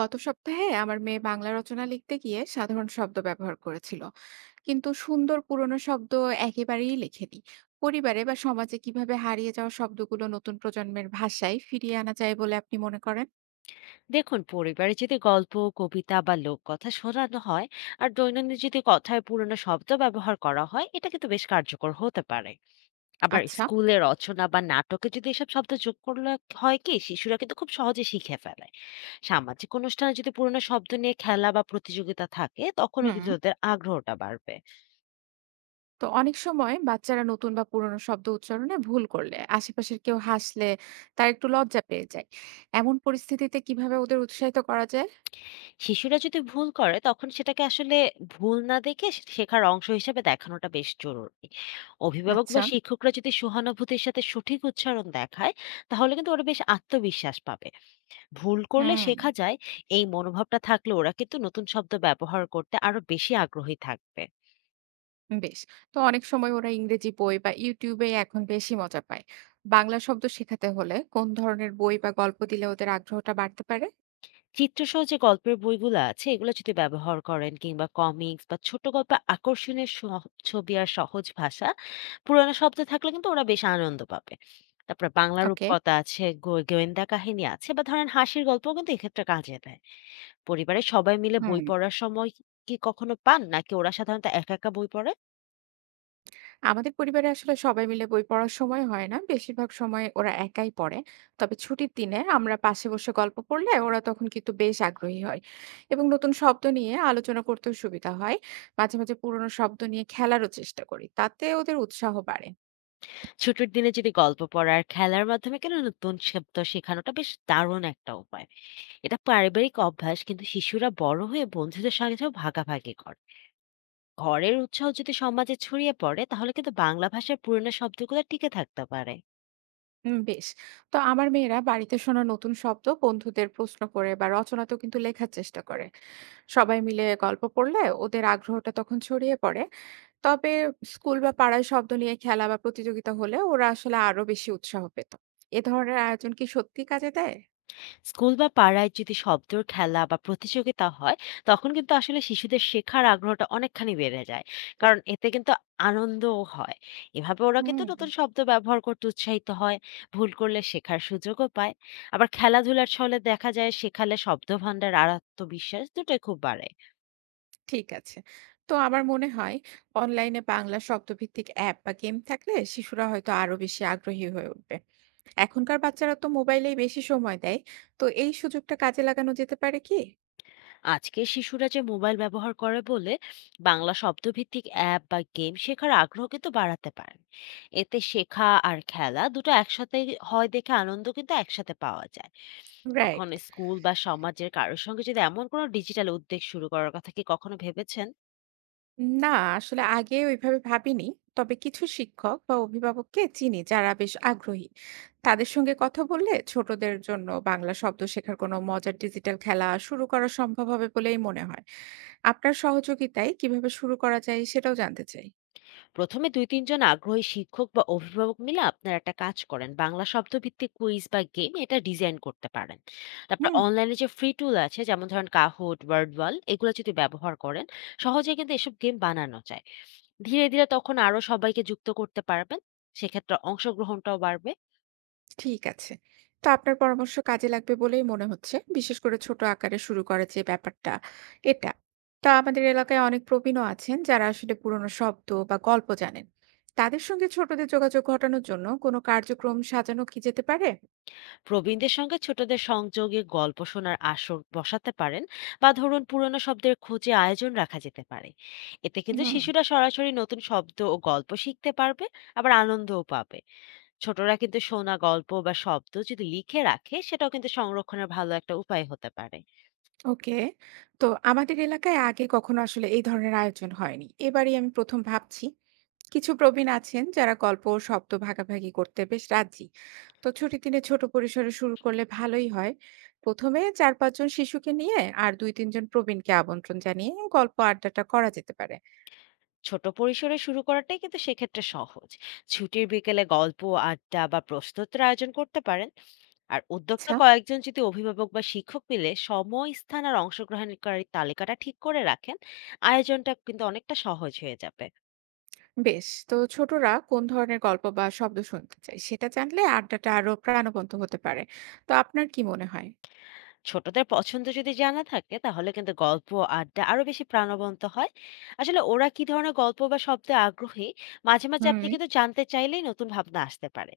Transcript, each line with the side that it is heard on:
right: গত সপ্তাহে আমার মেয়ে বাংলা রচনা লিখতে গিয়ে সাধারণ শব্দ ব্যবহার করেছিল, কিন্তু সুন্দর পুরনো শব্দ একেবারেই লেখেনি। পরিবারে বা সমাজে কিভাবে হারিয়ে যাওয়া শব্দগুলো নতুন প্রজন্মের ভাষায় ফিরিয়ে আনা যায় বলে আপনি মনে করেন?
left: দেখুন, পরিবারে যদি গল্প, কবিতা বা লোককথা শোনানো হয়, আর দৈনন্দিন যদি কথায় পুরনো শব্দ ব্যবহার করা হয়, এটা কিন্তু বেশ কার্যকর হতে পারে। আবার
right: আচ্ছা।
left: স্কুলে রচনা বা নাটকে যদি এসব শব্দ যোগ করলে হয়, কি শিশুরা কিন্তু খুব সহজে শিখে ফেলে। সামাজিক অনুষ্ঠানে যদি পুরনো শব্দ নিয়ে খেলা বা প্রতিযোগিতা থাকে, তখনও
right: হুম।
left: কিন্তু ওদের আগ্রহটা বাড়বে।
right: তো অনেক সময় বাচ্চারা নতুন বা পুরনো শব্দ উচ্চারণে ভুল করলে আশেপাশের কেউ হাসলে তার একটু লজ্জা পেয়ে যায়। এমন পরিস্থিতিতে কিভাবে ওদের উৎসাহিত করা যায়?
left: শিশুরা যদি ভুল করে, তখন সেটাকে আসলে ভুল না দেখে শেখার অংশ হিসেবে দেখানোটা বেশ জরুরি। অভিভাবক
right: আচ্ছা।
left: বা শিক্ষকরা যদি সহানুভূতির সাথে সঠিক উচ্চারণ দেখায়, তাহলে কিন্তু ওরা বেশ আত্মবিশ্বাস পাবে। ভুল করলে
right: হুম।
left: শেখা যায়, এই মনোভাবটা থাকলে ওরা কিন্তু নতুন শব্দ ব্যবহার করতে আরো বেশি আগ্রহী থাকবে।
right: বেশ। তো অনেক সময় ওরা ইংরেজি বই বা YouTube এ এখন বেশি মজা পায়। বাংলা শব্দ শেখাতে হলে কোন ধরনের বই বা গল্প দিলে ওদের আগ্রহটা বাড়তে পারে?
left: চিত্রসহ যে গল্পের বইগুলো আছে, এগুলো যদি ব্যবহার করেন, কিংবা কমিক্স বা ছোট গল্পে আকর্ষণীয় ছবি আর সহজ ভাষা, পুরানো শব্দ থাকলে কিন্তু ওরা বেশ আনন্দ পাবে। তারপরে বাংলা
right: ওকে।
left: রূপকথা আছে, গোয়েন্দা কাহিনী আছে, বা ধরেন হাসির গল্পও কিন্তু এক্ষেত্রে কাজে দেয়। পরিবারের সবাই মিলে
right: হুম।
left: বই পড়ার সময় কি কখনো পান, নাকি ওরা সাধারণত একা একা বই পড়ে?
right: আমাদের পরিবারে আসলে সবাই মিলে বই পড়ার সময় হয় না, বেশিরভাগ সময় ওরা একাই পড়ে। তবে ছুটির দিনে আমরা পাশে বসে গল্প পড়লে ওরা তখন কিন্তু বেশ আগ্রহী হয়, এবং নতুন শব্দ নিয়ে আলোচনা করতেও সুবিধা হয়। মাঝে মাঝে পুরনো শব্দ নিয়ে খেলারও চেষ্টা করি, তাতে ওদের উৎসাহ বাড়ে।
left: ছুটির দিনে যদি গল্প পড়ার খেলার মাধ্যমে কেন নতুন শব্দ শেখানোটা বেশ দারুণ একটা উপায়। এটা পারিবারিক অভ্যাস, কিন্তু শিশুরা বড় হয়ে বন্ধুদের সঙ্গেও ভাগাভাগি করে। ঘরের উৎসাহ যদি সমাজে ছড়িয়ে পড়ে, তাহলে কিন্তু বাংলা ভাষার পুরনো শব্দগুলো টিকে থাকতে পারে।
right: বেশ। তো আমার মেয়েরা বাড়িতে শোনা নতুন শব্দ বন্ধুদের প্রশ্ন করে বা রচনাতেও কিন্তু লেখার চেষ্টা করে। সবাই মিলে গল্প পড়লে ওদের আগ্রহটা তখন ছড়িয়ে পড়ে। তবে স্কুল বা পাড়ায় শব্দ নিয়ে খেলা বা প্রতিযোগিতা হলে ওরা আসলে আরো বেশি উৎসাহ পেত। এ ধরনের আয়োজন কি সত্যি কাজে দেয়?
left: স্কুল বা পাড়ায় যদি শব্দর খেলা বা প্রতিযোগিতা হয়, তখন কিন্তু আসলে শিশুদের শেখার আগ্রহটা অনেকখানি বেড়ে যায়। কারণ এতে কিন্তু আনন্দও হয়। এভাবে ওরা
right: হুম।
left: কিন্তু নতুন শব্দ ব্যবহার করতে উৎসাহিত হয়, ভুল করলে শেখার সুযোগও পায়। আবার খেলাধুলার ছলে দেখা যায়, শেখালে শব্দ ভাণ্ডার আর আত্মবিশ্বাস দুটোই খুব বাড়ে।
right: ঠিক আছে। তো আমার মনে হয় অনলাইনে বাংলা শব্দভিত্তিক অ্যাপ বা গেম থাকলে শিশুরা হয়তো আরো বেশি আগ্রহী হয়ে উঠবে। এখনকার বাচ্চারা তো মোবাইলেই বেশি সময় দেয়। তো এই সুযোগটা কাজে লাগানো যেতে পারে কি?
left: আজকের শিশুরা যে মোবাইল ব্যবহার করে বলে, বাংলা শব্দভিত্তিক অ্যাপ বা গেম শেখার আগ্রহ কিন্তু বাড়াতে পারেন। এতে শেখা আর খেলা দুটো একসাথে হয় দেখে আনন্দ কিন্তু একসাথে পাওয়া যায়। তখন
right: রাইট।
left: স্কুল বা সমাজের কারোর সঙ্গে যদি এমন কোনো ডিজিটাল উদ্যোগ শুরু করার কথা কি কখনো ভেবেছেন?
right: না, আসলে আগে ওইভাবে ভাবিনি। তবে কিছু শিক্ষক বা অভিভাবককে চিনি যারা বেশ আগ্রহী। তাদের সঙ্গে কথা বললে ছোটদের জন্য বাংলা শব্দ শেখার কোনো মজার ডিজিটাল খেলা শুরু করা সম্ভব হবে বলেই মনে হয়। আপনার সহযোগিতায় কিভাবে শুরু করা যায় সেটাও জানতে চাই।
left: প্রথমে দুই তিনজন আগ্রহী শিক্ষক বা অভিভাবক মিলে আপনারা একটা কাজ করেন, বাংলা শব্দভিত্তিক কুইজ বা গেম এটা ডিজাইন করতে পারেন। তারপর
right: হুম।
left: অনলাইনে যে ফ্রি টুল আছে, যেমন ধরেন কাহুট, ওয়ার্ড ওয়াল, এগুলো যদি ব্যবহার করেন, সহজে কিন্তু এসব গেম বানানো যায়। ধীরে ধীরে তখন আরো সবাইকে যুক্ত করতে পারবেন, সেক্ষেত্রে অংশগ্রহণটাও বাড়বে।
right: ঠিক আছে। তো আপনার পরামর্শ কাজে লাগবে বলেই মনে হচ্ছে। বিশেষ করে ছোট আকারে শুরু করার যে ব্যাপারটা, এটা। তা আমাদের এলাকায় অনেক প্রবীণও আছেন যারা আসলে পুরনো শব্দ বা গল্প জানেন। তাদের সঙ্গে ছোটদের যোগাযোগ ঘটানোর জন্য কোনো কার্যক্রম সাজানো কি যেতে পারে?
left: প্রবীণদের সঙ্গে ছোটদের সংযোগে গল্প শোনার আসর বসাতে পারেন, বা ধরুন পুরনো শব্দের খোঁজে আয়োজন রাখা যেতে পারে। এতে কিন্তু
right: হুম।
left: শিশুরা সরাসরি নতুন শব্দ ও গল্প শিখতে পারবে, আবার আনন্দও পাবে। ছোটরা কিন্তু শোনা গল্প বা শব্দ যদি লিখে রাখে, সেটাও কিন্তু সংরক্ষণের ভালো একটা উপায় হতে পারে।
right: ওকে। তো আমাদের এলাকায় আগে কখনো আসলে এই ধরনের আয়োজন হয়নি। এবারই আমি ১ম ভাবছি। কিছু প্রবীণ আছেন যারা গল্প ও শব্দ ভাগাভাগি করতে বেশ রাজি। তো ছুটির দিনে ছোট পরিসরে শুরু করলে ভালোই হয়। প্রথমে চার পাঁচজন শিশুকে নিয়ে আর দুই তিনজন প্রবীণকে আমন্ত্রণ জানিয়ে গল্প আড্ডাটা করা যেতে পারে।
left: ছোট পরিসরে শুরু করাটাই কিন্তু সেক্ষেত্রে সহজ। ছুটির বিকেলে গল্প আড্ডা বা প্রশ্নোত্তর আয়োজন করতে পারেন। আর উদ্যোক্তা
right: আচ্ছা।
left: কয়েকজন যদি অভিভাবক বা শিক্ষক মিলে সময়, স্থান আর অংশগ্রহণকারীর তালিকাটা ঠিক করে রাখেন, আয়োজনটা কিন্তু অনেকটা সহজ হয়ে যাবে।
right: বেশ, তো ছোটরা কোন ধরনের গল্প বা শব্দ শুনতে চায় সেটা জানলে আড্ডাটা আরো প্রাণবন্ত হতে পারে। তো আপনার কি মনে হয়?
left: ছোটদের পছন্দ যদি জানা থাকে, তাহলে কিন্তু গল্প আড্ডা আরো বেশি প্রাণবন্ত হয়। আসলে ওরা কি ধরনের গল্প বা শব্দে আগ্রহী, মাঝে মাঝে
right: হুম।
left: আপনি কিন্তু জানতে চাইলেই নতুন ভাবনা আসতে পারে।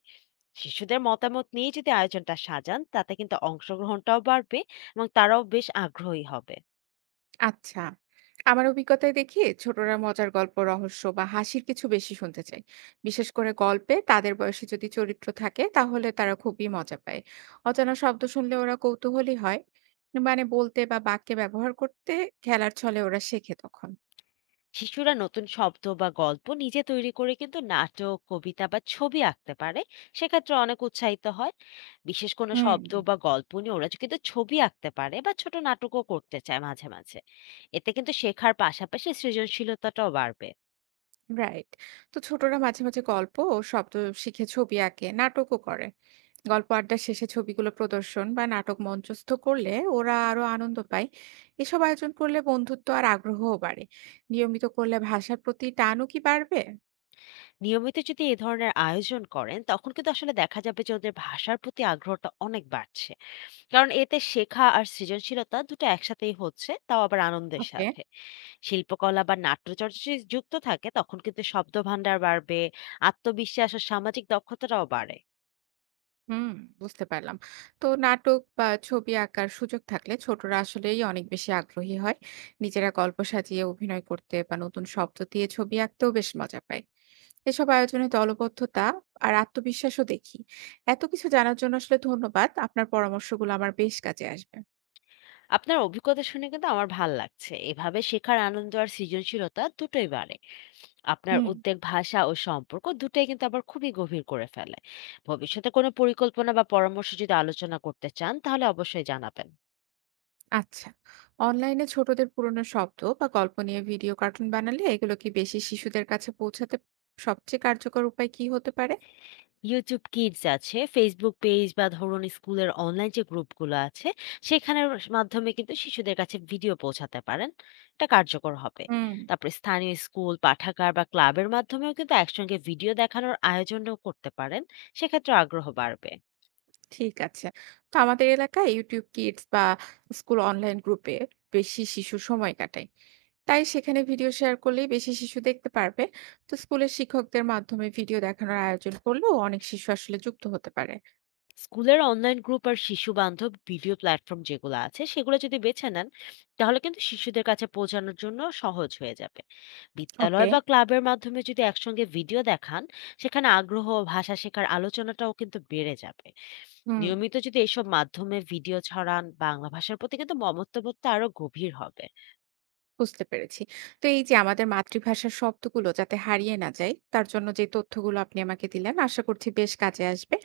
left: শিশুদের মতামত নিয়ে যদি আয়োজনটা সাজান, তাতে কিন্তু অংশগ্রহণটাও বাড়বে, এবং তারাও বেশ আগ্রহী হবে।
right: আচ্ছা। আমার অভিজ্ঞতায় দেখি ছোটরা মজার গল্প, রহস্য বা হাসির কিছু বেশি শুনতে চায়। বিশেষ করে গল্পে তাদের বয়সী যদি চরিত্র থাকে তাহলে তারা খুবই মজা পায়। অজানা শব্দ শুনলে ওরা কৌতূহলী হয়, মানে বলতে বা বাক্যে ব্যবহার করতে। খেলার ছলে ওরা শেখে তখন।
left: শিশুরা নতুন শব্দ বা গল্প নিজে তৈরি করে কিন্তু নাটক, কবিতা বা ছবি আঁকতে পারে, সেক্ষেত্রে অনেক উৎসাহিত হয়। বিশেষ কোনো
right: হুম।
left: শব্দ বা গল্প নিয়ে ওরা কিন্তু ছবি আঁকতে পারে বা ছোট নাটকও করতে চায় মাঝে মাঝে। এতে কিন্তু শেখার পাশাপাশি সৃজনশীলতাটাও বাড়বে।
right: রাইট। তো ছোটরা মাঝে মাঝে গল্প ও শব্দ শিখে ছবি আঁকে, নাটকও করে। গল্প আড্ডা শেষে ছবিগুলো প্রদর্শন বা নাটক মঞ্চস্থ করলে ওরা আরো আনন্দ পায়। এসব আয়োজন করলে বন্ধুত্ব আর আগ্রহও বাড়ে। নিয়মিত করলে ভাষার প্রতি টানও কি বাড়বে?
left: নিয়মিত যদি এ ধরনের আয়োজন করেন, তখন কিন্তু আসলে দেখা যাবে যে ওদের ভাষার প্রতি আগ্রহটা অনেক বাড়ছে। কারণ এতে শেখা আর সৃজনশীলতা দুটো একসাথেই হচ্ছে, তাও আবার আনন্দের
right: ওকে।
left: সাথে। শিল্পকলা বা নাট্যচর্চা যদি যুক্ত থাকে, তখন কিন্তু শব্দ ভান্ডার বাড়বে, আত্মবিশ্বাস আর সামাজিক দক্ষতাটাও বাড়ে।
right: হুম। বুঝতে পারলাম। তো নাটক বা ছবি আঁকার সুযোগ থাকলে ছোটরা আসলেই অনেক বেশি আগ্রহী হয়। নিজেরা গল্প সাজিয়ে অভিনয় করতে বা নতুন শব্দ দিয়ে ছবি আঁকতেও বেশ মজা পায়। এসব আয়োজনে দলবদ্ধতা আর আত্মবিশ্বাসও দেখি। এত কিছু জানার জন্য আসলে ধন্যবাদ, আপনার পরামর্শগুলো আমার বেশ কাজে আসবে।
left: আপনার অভিজ্ঞতা শুনে কিন্তু আমার ভাল লাগছে, এভাবে শেখার আনন্দ আর সৃজনশীলতা দুটোই বাড়ে। আপনার
right: হুম।
left: উদ্বেগ ভাষা ও সম্পর্ক দুটোই কিন্তু আবার খুবই গভীর করে ফেলে। ভবিষ্যতে কোনো পরিকল্পনা বা পরামর্শ যদি আলোচনা করতে চান, তাহলে অবশ্যই জানাবেন।
right: আচ্ছা, অনলাইনে ছোটদের পুরনো শব্দ বা গল্প নিয়ে ভিডিও কার্টুন বানালে এগুলো কি বেশি শিশুদের কাছে পৌঁছাতে সবচেয়ে কার্যকর উপায় কি হতে পারে?
left: YouTube Kids আছে, Facebook পেজ বা ধরুন স্কুলের অনলাইন যে গ্রুপগুলো আছে, সেখানের মাধ্যমে কিন্তু শিশুদের কাছে ভিডিও পৌঁছাতে পারেন। এটা কার্যকর হবে।
right: হুম।
left: তারপরে স্থানীয় স্কুল, পাঠাগার বা ক্লাবের মাধ্যমেও কিন্তু একসঙ্গে ভিডিও দেখানোর আয়োজনও করতে পারেন। সেক্ষেত্রে আগ্রহ বাড়বে।
right: ঠিক আছে। তো আমাদের এলাকায় ইউটিউব কিডস বা স্কুল অনলাইন গ্রুপে বেশি শিশু সময় কাটায়, তাই সেখানে ভিডিও শেয়ার করলেই বেশি শিশু দেখতে পারবে। তো স্কুলের শিক্ষকদের মাধ্যমে ভিডিও দেখানোর আয়োজন করলেও অনেক শিশু আসলে যুক্ত হতে পারে।
left: স্কুলের অনলাইন গ্রুপ আর শিশু বান্ধব ভিডিও প্ল্যাটফর্ম যেগুলো আছে, সেগুলো যদি বেছে নেন, তাহলে কিন্তু শিশুদের কাছে পৌঁছানোর জন্য সহজ হয়ে যাবে।
right: ওকে।
left: বিদ্যালয় বা ক্লাবের মাধ্যমে যদি একসঙ্গে ভিডিও দেখান, সেখানে আগ্রহ ও ভাষা শেখার আলোচনাটাও কিন্তু বেড়ে যাবে।
right: হুম।
left: নিয়মিত যদি এইসব মাধ্যমে ভিডিও ছড়ান, বাংলা ভাষার প্রতি কিন্তু মমত্ববোধটা আরো গভীর হবে।
right: বুঝতে পেরেছি। তো এই যে আমাদের মাতৃভাষার শব্দগুলো যাতে হারিয়ে না যায়, তার জন্য যে তথ্যগুলো আপনি আমাকে দিলেন আশা করছি বেশ কাজে আসবে।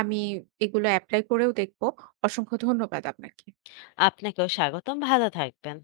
right: আমি এগুলো এপ্লাই করেও দেখব। অসংখ্য ধন্যবাদ আপনাকে।
left: আপনাকেও স্বাগতম, ভালো থাকবেন।